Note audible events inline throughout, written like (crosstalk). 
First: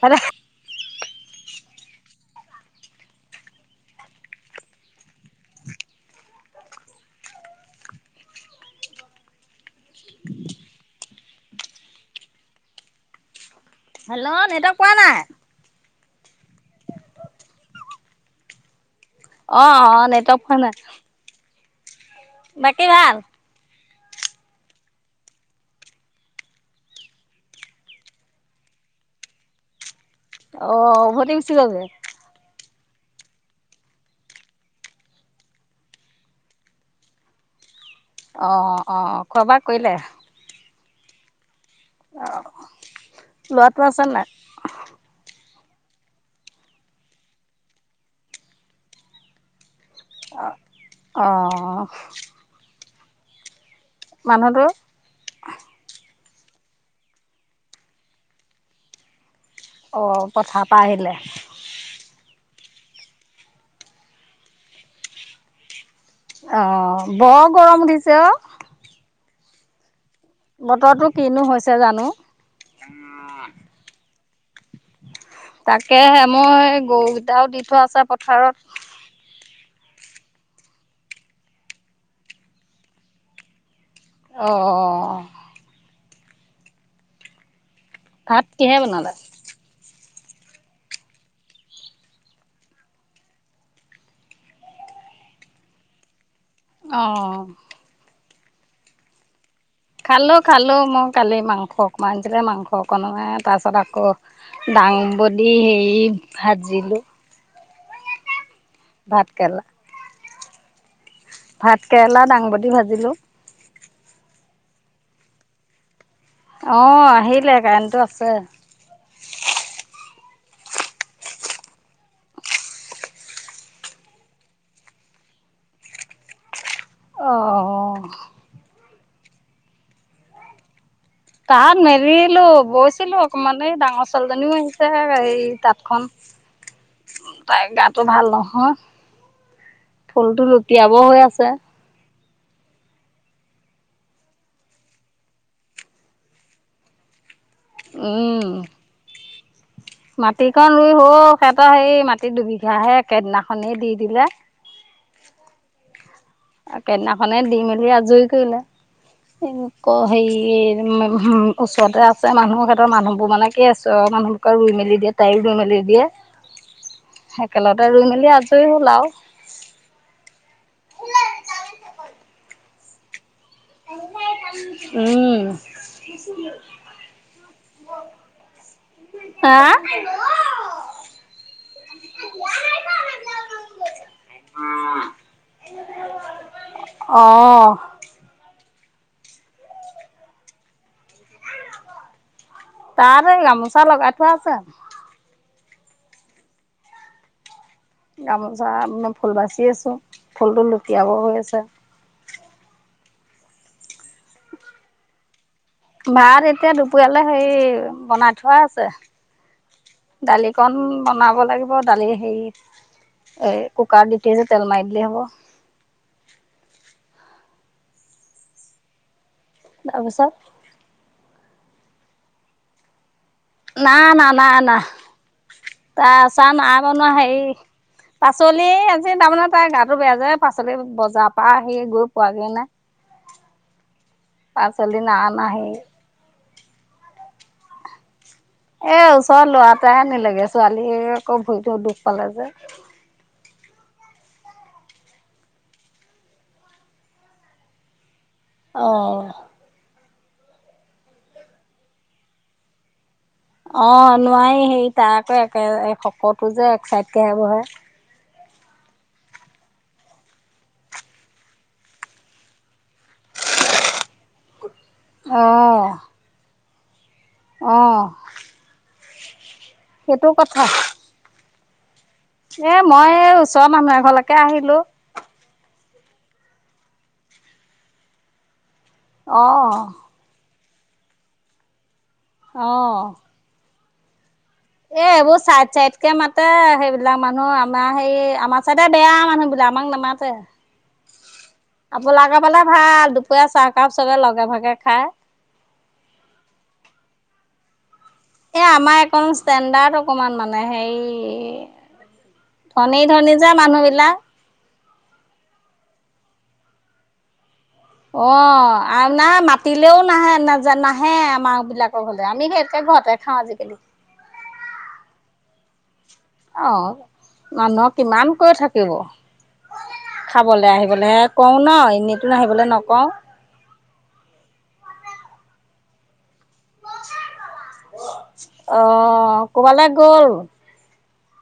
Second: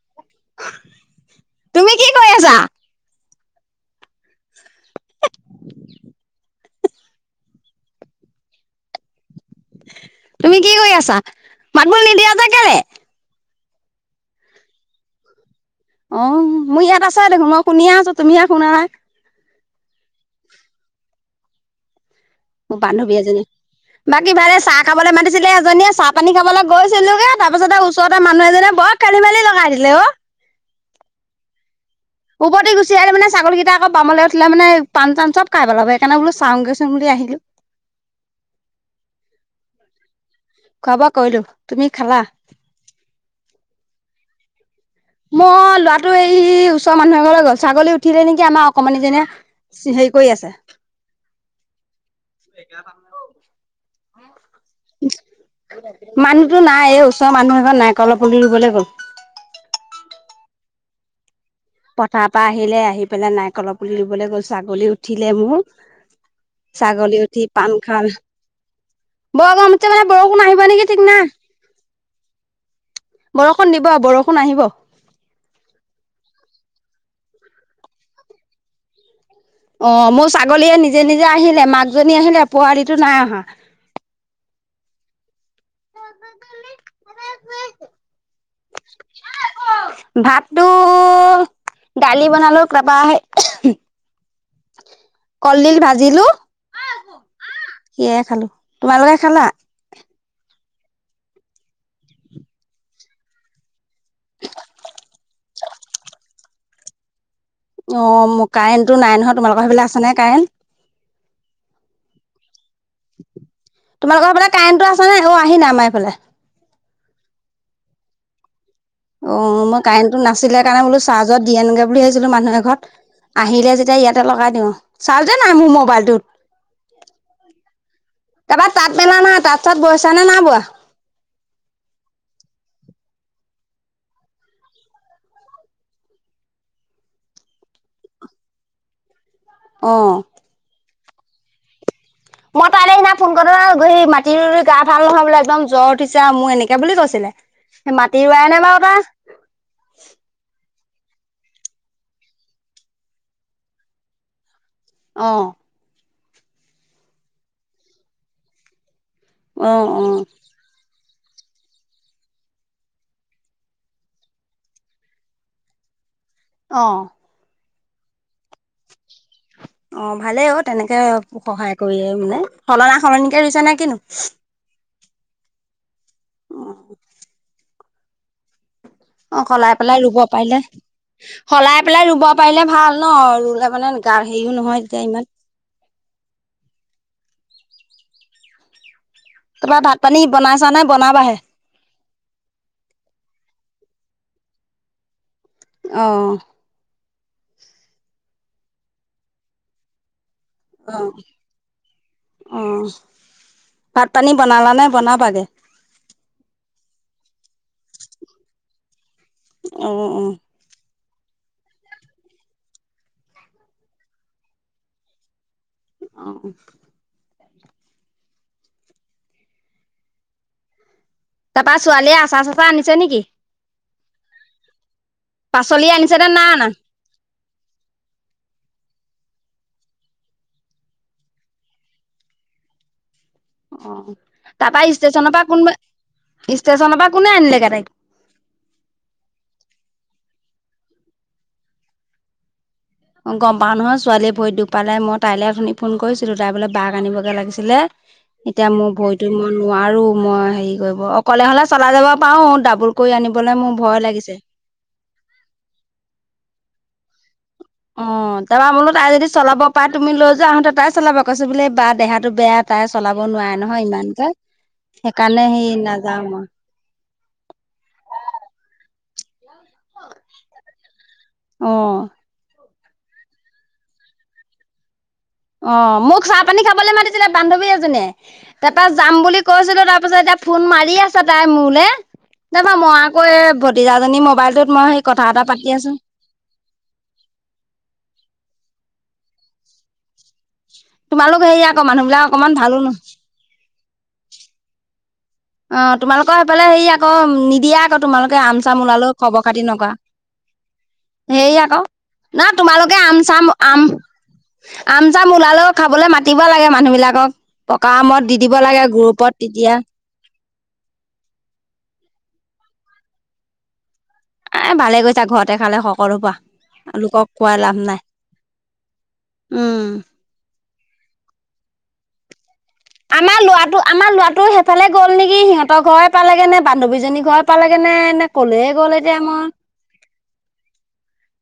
হ তুমি কি কৰি আছা। তুমি কি কৰি আছা মাতবোল নিদিয়া যে কেলে? হেল্ল' নেটৱৰ্ক পোৱা নাই। অ মোৰ ইয়াত আছে দেখোন মই শুনিয়ে আছো তুমিয়ে শুনা নাই। অ অ অ নেটৱৰ্ক পোৱা নাই। মোৰ বাকী ভাল? বান্ধৱী এজনী বাকী ভালে চাহ খাবলৈ মাতিছিলে এজনীয়ে চাহ পানী খাবলৈ গৈছিলাগে তাপিছতে ওচৰৰ মানুহ এজনে বৰ। খেলি মেলি লগাই দিলে অ অ ভতে বেছি যে ওপতি গুচি আহিল মে ছাগলকেইটা আকৌ বামলৈ উঠিলেমানে পাণ চান চব খাই পেলাব সকাৰণে বোলো চাওঁগৈ চং বুলি আহিলো। (inaudible) অ অ খোৱা বোৱা কৰিলে? কৈলো। অ লোৱাটো আছে নাই। মই ল'ৰাটো এই ওচৰ মানুহ এ ঘৰলৈ গ'ল ছাগলী উঠিলে নেকি আমাৰ অকণমান নি যেনে হেৰি কৰি আছে। আহঁ (inaudible) মানুহটো মানুহতো নাই এই ওচৰৰ মানুহ এখন নাই কল পুলি ৰুবলৈ গ'ল অঁ পথা পা আহিলে। পথাৰ পৰা আহিলে আহি পেলাই নাৰিকলৰ পুলি ৰুবলৈ গ'ল ছাগলী উঠিলে মোৰ। অ', ছাগলী বৰ উঠি পান গৰম খান উঠিছে অ', ব গৰম উঠিছে। বৰষুণ আহিব নেকি ঠিক বতৰটো নাই কিনো হৈছে জানো। বৰষুণ দিব বৰষুণ আহিব তাকে মই গৰুকেইটাও দি থোৱা আছে পথাৰত অ মোৰ ছাগলীয়ে নিজে নিজে আহিলে মাকজনী আহিলে পোৱালীটো নাই অহা অঁ উ ভাত কিহে বনালা ভাতটো দালি বনালেও তাপা। কলডিল ভাজিলো। আহঁ সেয়াই খালো তোমালোকে খালা খালোঁ খালোঁ মই কালি মাংস অকণমান দে মাংস অকণোৱাই তাৰপিছত আকৌ ডাঙ বদি হেৰি ভাজিলোঁ। অ মোৰ কাৰেণ্টটো নাই নহয় কেৰেলা তোমালোকৰ সেইবিলাক আছ নাই কাৰেণ্ট ভাত কেৰেলা দাংবাদি ভাজা তোমালোকৰ ফালে কাৰেণ্টটো আছ নে অ আহি না আমাৰ এইফালে। আহ আহিলে কাৰেণ্টটো আছে। অ মই কাৰেণ্টটো নাছিলে কাৰণে বোলো চাৰ্জত দিঅনোগে বুলি ভাবিছিলো মানুহ এ ঘৰত আহিলে যেতিয়া ইয়াতে লগাই দিওঁ চাজে নাই মোৰ মোবাইলটোত অহ কাৰোবাৰ তাঁত মেলা নহয় তাঁত তাত বৈছা নে নাই বোৱা (unintelligible) তাত মেৰিলো বৈছিলো অকমান এই ডাঙৰ ছোৱালীজনীও আহিছে এই তাঁতখনন (inaudible) তাই গাটো ভাল নহয় অ'। ফুলটো লুটিয়াব হৈ আছে মই তালে সিদিনা ফোন কৰ গৈ সি মাটি গা ভাল নহয় বোলে একদম জ্বৰ উঠিছে আৰু মোৰ এনেকে বুলি কৈছিলে সি মাটি ৰোৱানে বাৰু তাৰ মাটিকন ৰুই হল হেহঁতৰ সেই মাটিৰ দুবিঘাহে সেইদিনাখনেই দি দিলে অ', আৰু কেইদিনাখনে দি মেলি আজৰি কৰিলে অ', অ'। হেৰি উম ওচৰতে আছে মানুহৰ হেঁতৰ মানুহবোৰ মানে কি মানুহবোকে ৰুই মেল দিয়ে তাইও ৰুই মেলি দিয়ে অহ একেলতে ৰুই মেলি আজৰি হ'ল আও অ ভালেই অ তেনেকে সহায় কৰিয়ে মানে সলনা সলনি তাকে ৰুইছা নে কিনো উম অ হা সলাই পেলাই ৰুব পাৰিলে। সলাই পেলাই ৰুব পাৰিলে ভাল ন ৰুলে মানে গা হেৰিও নহয় তেতিয়া ইমান অহ টিট তাৰপৰা ভাত পানী বনাই চা নে বনাবাহে তাতে গামোচা লগাই থোৱা আছে অহ গামোচা মই ফুল বাচি আছো ফুলটো লুটিয়াব অ হৈ আছে। ভাত পানী বনালা নে বনাবাগে ভাত এতিয়া দুপৰীয়ালে হে বনাই থোৱা আছে। অ অ দালিকন বনাব লাগিব দালি হেৰি এ কুকাৰত দি যে তেল মাৰি দিলে হ'ব। অহ তাৰ পিছত তাৰপা ছোৱালীয়ে আচা চচা আনিছে নেকি? নাই না নাই না পাচলি আনিছে নে আচাৰ অনা নাই বনোৱা হে পাছত আজি তাৰমানে তাৰ গাটো বেয়া যে পাচলি বজাৰ পৰা আহি গৈ পোৱাগে নাই অ তাৰ পৰা পাচলি নাই ষ্টেশ্যনৰ অনা পৰা হেৰি কোনবা ষ্টেশ্যনৰ পৰা কোনে আনিলেগে তাইক এ ওচৰৰ লৰাটাই আনিলেগে ছোৱালীয়ে আকৌ ভৰিতো দুখ পালে যে অ গম পাওঁ নহয় ছোৱালীয়ে ভৰিত দুখ পালে মই তাইলে শুনি ফোন কৰিছিলো তাই বোলে বাহ আনিবগৈ লাগিছিলে এতিয়া মোৰ অ', ভৰিতো মই নোৱাৰো মই হেৰি কৰিব অকলে হলে চলাই যাব পাৰো ডাবুল কৰি আনিবলৈ মোৰ অ ভয় লাগিছে নোৱাৰি হেৰি তাৰ আকৈ একে সকলো যে এক চাইডকেহে বহে অ তাৰপৰা বোলো তাই যদি চলাব পাই তুমি লৈ যোৱা আহোতে তাই চলাবা কৈছ বোলে বা দেহাটো বেয়া তাই চলাব নোৱাৰে নহয় ইমানকে সেইকাৰণে সি নাযাওঁ মই। অঁহ সেইটো কথা অহ এ মই এই ওচৰৰ মানুহ এঘৰলৈকে আহিলো। অ মোক চাহপানী খাবলৈ মাতিছিলে বান্ধৱী এজনীয়ে। তাৰপা যাম বুলি কৈছিলো তাৰ অ', পিছত এতিয়া ফোন মাৰি আছে তাই মোলে তাপা মই অ'। আকৌ এ ভতিজাজনী মোবাইল এ এইবোৰ চাইড চাইড কে মাতে সেইবিলাক মানুহ আমাৰ হে আমাৰ চাইডে বেয়া মানুহ বিলাক আমাক নামাতে। তোমালোক হেৰি আকৌ মানুহবিলাক আপোনালোকৰ অকমান ফালে ভালো ন ভাল। দুপৰীয়া চাহকাপ চবে লগে ভাগে খায়। অ তোমালোকৰ সেইফালে হেৰি আকৌ নিদিয়া আকৌ তোমালোকে আম এ চাম আমাৰ ওলালেও একণ খবৰ খাতি নকৰা। ষ্টেণ্ডাৰ্ড অকমান মানে হেৰি হেৰি আকৌ না তোমালোকে ধনী আম ধনী চাম, যে মানুহ বিলাক। আম-আম চাম ওলালেও খাবলৈ মাতি মাতিব লাগে মানুহবিলাকক। অ আৰু নাই মাতিলেও নাহে ন যে নাহে আমাক বিলাকৰ ঘৰলে। আমি সেইতকে ঘৰতে খাওঁ আজিকালি। এ ভালে গৈছা ঘৰতে খালে হওক। অহ মানুহক কিমান কৈ থাকিব। উম খাবলে আহিবলে হে কওঁ ন এনেইটো আহিবলৈ নক আমাৰ লৰাটো, আমাৰ লৰাটো সেইফালে গ'ল নেকি সিহঁতৰ ঘৰ পালে কেনে বান্ধৱীজনীৰ ঘৰ পালেগে নে এনে কলে গ'ল? এতিয়া মই কল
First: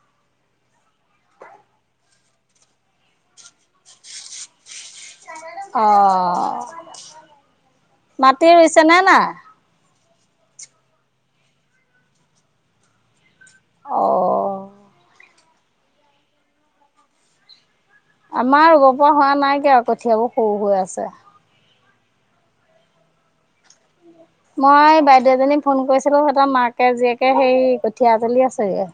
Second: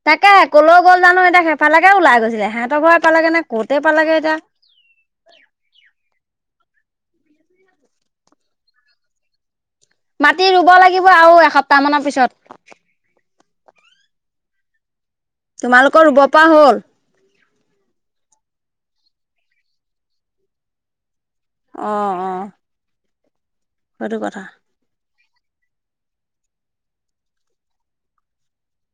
তাকে কলৈ গ'ল জানো এতিয়া। সেইফালে ওলাই গৈছিলে। সিহঁতৰ ঘৰে পালেগে নে কতে পালেগে এতিয়া। (inaudible) অ মাটি ৰুইছেনে নাই? মাটি ৰুব লাগিব আৰু এসপ্তাহ মানৰ পিছত। অ'। তোমালোকৰ ৰুব পা হ'ল? আমাৰ ৰুব পৰা হোৱা নাইকে আৰু কঠিয়াবোৰ সৰু হৈ আছে। অ-অ। মই বাইদেউ এজনীক ফোন কৰিছিলো। সিহঁতৰ মাকে, জীয়েকে সেই কঠিয়া জলি আছেগে।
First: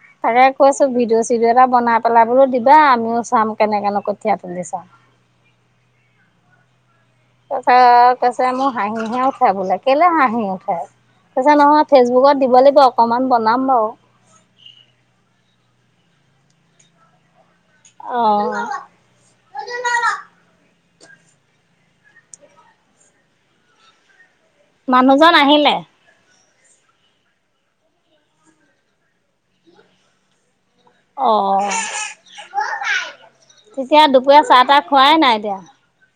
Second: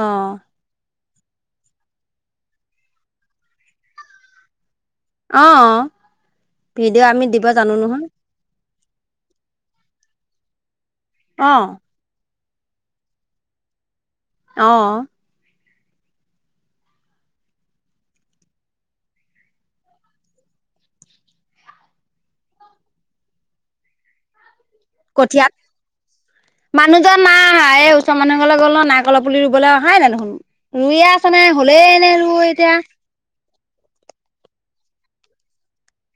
অ তাকে কৈছো ভিডিঅ' চিডিঅ' এটা বনাই পেলাই বোলো দিবা, আমিও চাম কেনেকেনো কঠীয়া তুলিচা। অঅ, ভিডিঅ' আমি দিব জানো নহয়। হাঁহি হে উঠে বোলে, কেলে হাঁহি উঠে? কৈছে অ', নহয় ফেচবুকত দিব লাগিব অকমান বনাম বাৰু। অঁ। অঁ। মানুহজন কঠিয়াত আহিলে? মানুহজন নাই, এই ওচৰ মানুহ এঘৰলে গল অ নাইকলৰ পুলি ৰুবলৈ অহাই নে দেখোন। ৰুইয়ে আছে নে অ'। হ'লেই নে ৰুই এতিয়া তেতিয়া দুপৰীয়া চাহ তাহ খোৱাই নাই এতিয়া।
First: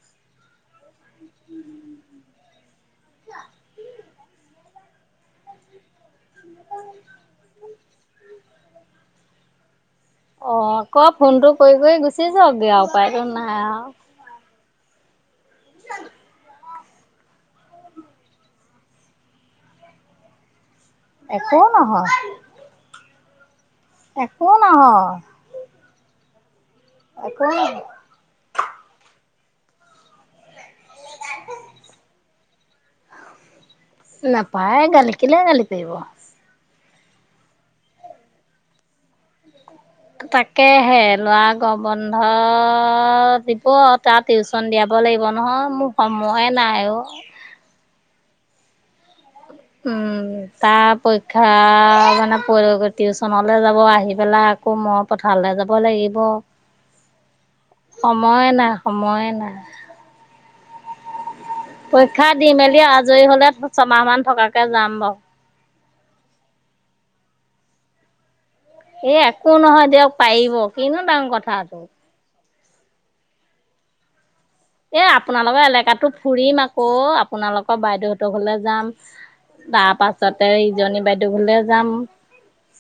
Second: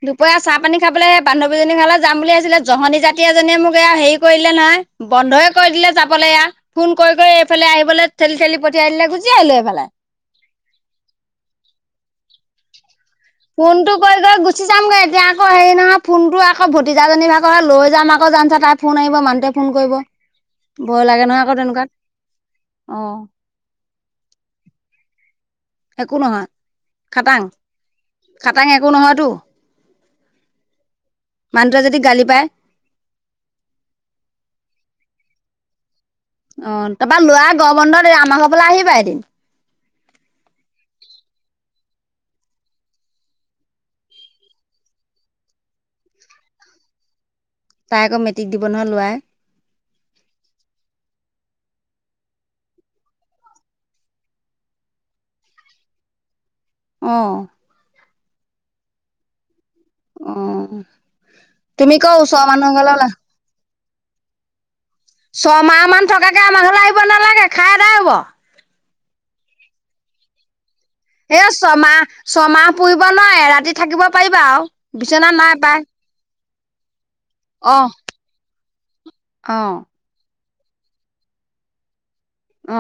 দুপইয়া চাহ পানী খাবলে এ বান্ধৱীজনী ঘৰলে যাম বুলি ভাবিছিলোঁ। জহনী জাতি এজনীয়ে মোক এয়া হেৰি কৰিলে নহয়। বন্ধই কৰি দিলে যাবলৈ এইয়া। ফোন কৰি কৰি এইফালে আহিবলৈ ঠেলি ঠেলি পঠিয়াই দিলে, গুচি আহিলো এইফালে। অ আকৌ ফোনটো কৰি কৰি গুচি যাওক গে আও। ফোনটো কৈ কৈ গুচি যামগে এতিয়া আকৌ হেৰি নহয় ফোনটো আকৌ ভতিজাজনী ভাগৰ হে। লৈ যাম আকৌ জানোচা তাইৰ ফোন আহিব, মানুহটোৱে ফোন কৰিব। ভয় লাগে নহয় আকৌ একো তেনেকুৱাত, নহয় অ। একো নহয়। একো নহয়। খাটাং। আকৌ খাটাং একো নহয়তো? মানুহটোৱে যদি গালি পাএ? নাপাএ গালি, কেলে গালি পাৰিব? অ তাৰ পৰা লৰা গঅম বন্ধ দিলে আমাৰ ঘৰলে আহিবা এদিন। তাকেহে। লৰা গৰম বন্ধ দিব তাৰ টিউচন দিয়া লাগিব নহয়, মোৰ সময়ে নাই অ। তাই আকৌ মেট্ৰিক দিব নহয় লআই। উম তাৰ পৰীক্ষা মানে টিউচনলে যাব আহি পেলাক আকৌ মই পথাৰলৈ যাব লাগিব। আহঁ। সময় নাই সময় নাই। অঁ। তুমি কৌ পৰীক্ষা ওচৰৰ দি মানুহ মেলি ঘৰলৈ ওলা আজৰি হলে ছমাহ মান থকাকে যাম। বাৰু। ছমাহ মান থকাকে আমাহলৈ আহিব নালাগে খাইদাই হব এ একো নহয় দিয়ক পাৰিব। কিনো ডাঙৰ এ কথাটো। ছমাহ ছমাহ পুৰিব নোৱাৰ এ ৰাতি থাকিব পাৰিব। এ আপোনালোকৰ এলেকাতো ফুৰিম আকৌ আপোনালোকৰ অঁ বাইদেউহঁতৰ হলে যাম। অঁ তাৰ পাছতে ইজনী বাইদেউলে যাম।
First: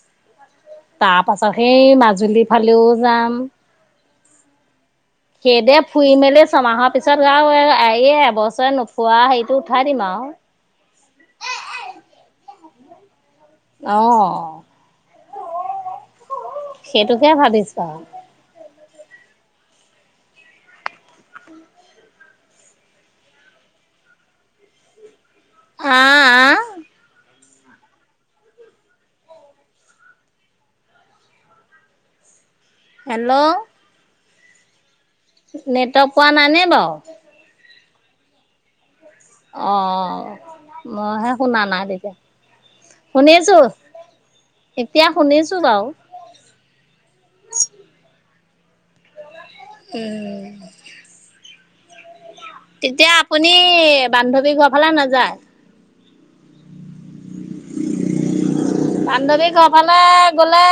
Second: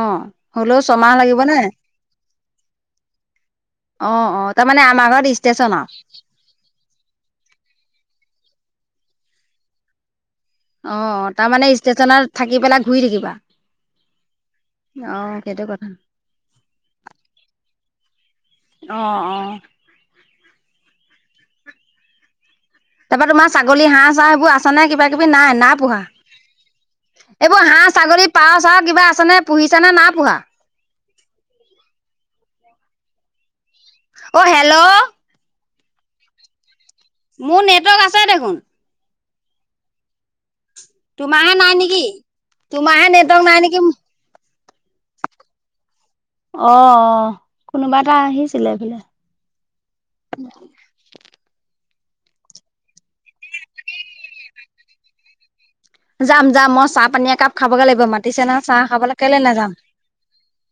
অঁ হ'লেও ছমাহ তাৰ লাগিব পাছত নে সেই মাজুলীৰ ফালেও যাম। অঁ অঁ তাৰ মমানে। সেইদে ফুৰি মেলি ছমাহৰ পিছত আৰু বছৰ নোখোৱা সেইটো উঠাই দিম আৰু। অঁ তাৰমানে ষ্টেশচনত থাকি পেলাই ঘূৰি থাকিবা। অ' অঁ সেই টো কথা সেইটোকে ভাবিছোঁ আৰু। অঁ অঁ তাৰপা তোমাৰ ছাগলী হাঁহ চাঁ সেইবোৰ আছে নাই কিবা কিবি নাই আ পোহা। আ এইবোৰ হাঁহ ছাগলী পাওঁ চাওঁ কিবা আছে নে পুহিছা নে নাই পোহা। (inaudible) হেল্ল', অঁ হেল্ল' নেটৱৰ্ক পোৱা নাইনে বাৰু। মোৰ নেটৱৰ্ক আছে দেখোন। আহঁ মইহে তোমাৰহে শুনা নাই নেকি তেতিয়া তোমাৰহে নেটৱৰ্ক নাই শুনিছোঁ। নেকি এতিয়া শুনিছোঁ বাৰু। অঁ অঁ কোনোবা এটা আহিছিলে এইফালে। উম, তেতিয়া আপুনি বান্ধৱী ঘৰৰ ফালে নাযায় (inaudible) যাম যাম মই চাহ পানী একাপ খাবগৈ লাগিব মাতিছে না চাহ খাবলৈ কেল বান্ধৱী ঘৰ নাযাম। (inaudible) ফালে গ'লে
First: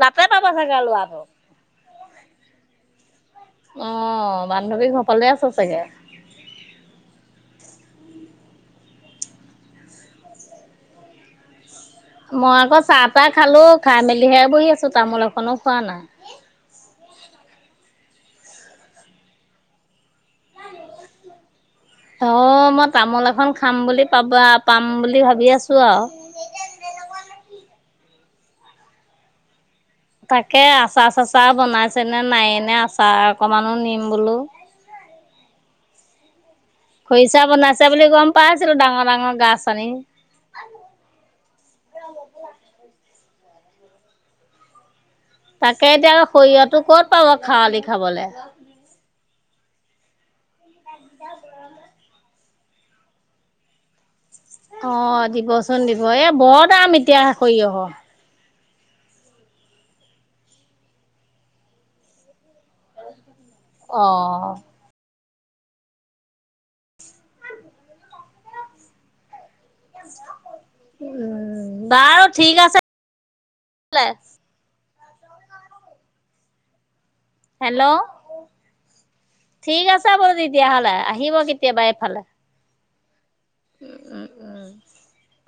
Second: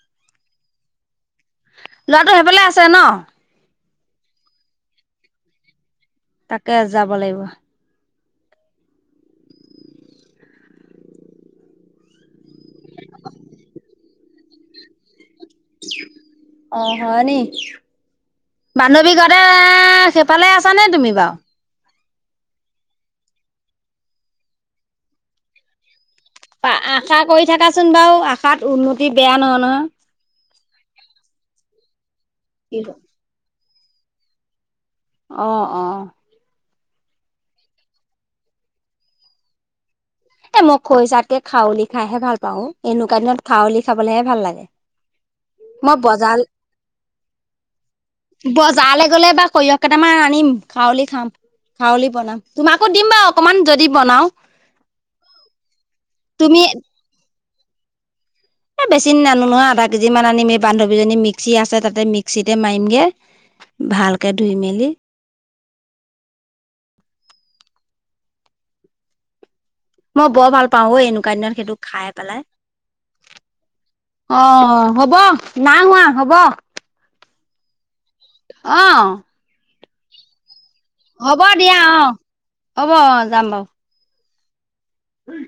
তাতে পাবা চাগে লোৱাটো। ল'ৰাটো সেইফালে আছে ন। অঁ বান্ধৱী ঘৰফালে আছো চাগে। তাকে যাব লাগিব। মই আকৌ চাহ তাহ খালোঁ খাই মেলিহে বহি আছো তামোল এখনো খোৱা নাই। অ হয় নি বান্ধৱী ঘৰতে সেইফালে আছানে তুমি বাৰু। অঁ মই তামোল এখন খাম বুলি পাবা পাম বুলি ভাবি আছো আৰু। আশা কৰি থাকাচোন বাৰু আশাত উন্নতি বেয়া নহয় ন। তাকে আচাৰ -চাচাৰ বনাইছে নে নায়ে নে আচাৰ অকমানো নিম বোলো। অঁ অঁ। খৰিচা বনাইছে বুলি গম পাইছিলোঁ ডাঙৰ ডাঙৰ গাছ আনি। এ মই খৰিচাতকে খাৱলি খাইহে ভাল পাওঁ এনেকুৱা দিনত খাৱলি খাবলেহে ভাল লাগে। তাকে মই এতিয়া বজাৰ সৰিয়হটো ক'ত পাব খাৱলি খাবলে। বজাৰলৈ গ'লে বা সৰিয়হ কেইটামান আনিম খাৱলি খাম খাৱলি বনাম তোমাকো দিম বাৰু অকনমান যদি বনাও। অঁ দিবচোন দিব এ তুমি বৰ দাম এতিয়া সৰিয়হ। বেছি নানো নহয় আধা কেজি মান আনিম এই বান্ধৱীজনী মিক্সি আছে তাতে মিক্সিতে মাৰিম গে। অ ভালকে ধুই মেলি। মই বৰ ভাল পাওঁ ঐ এনেকুৱা দিনত উম সেইটো খাই বাৰু পেলাই। ঠিক আছে বোলে। অ হ'ব, না হোৱা হ'ব। হেল্ল' আহ ঠিক আছে বাৰু তেতিয়াহ'লে আহিব দিয়া কেতিয়াবা অ এইফালে। হ'ব অ যাম বাৰু। উম উম উম উম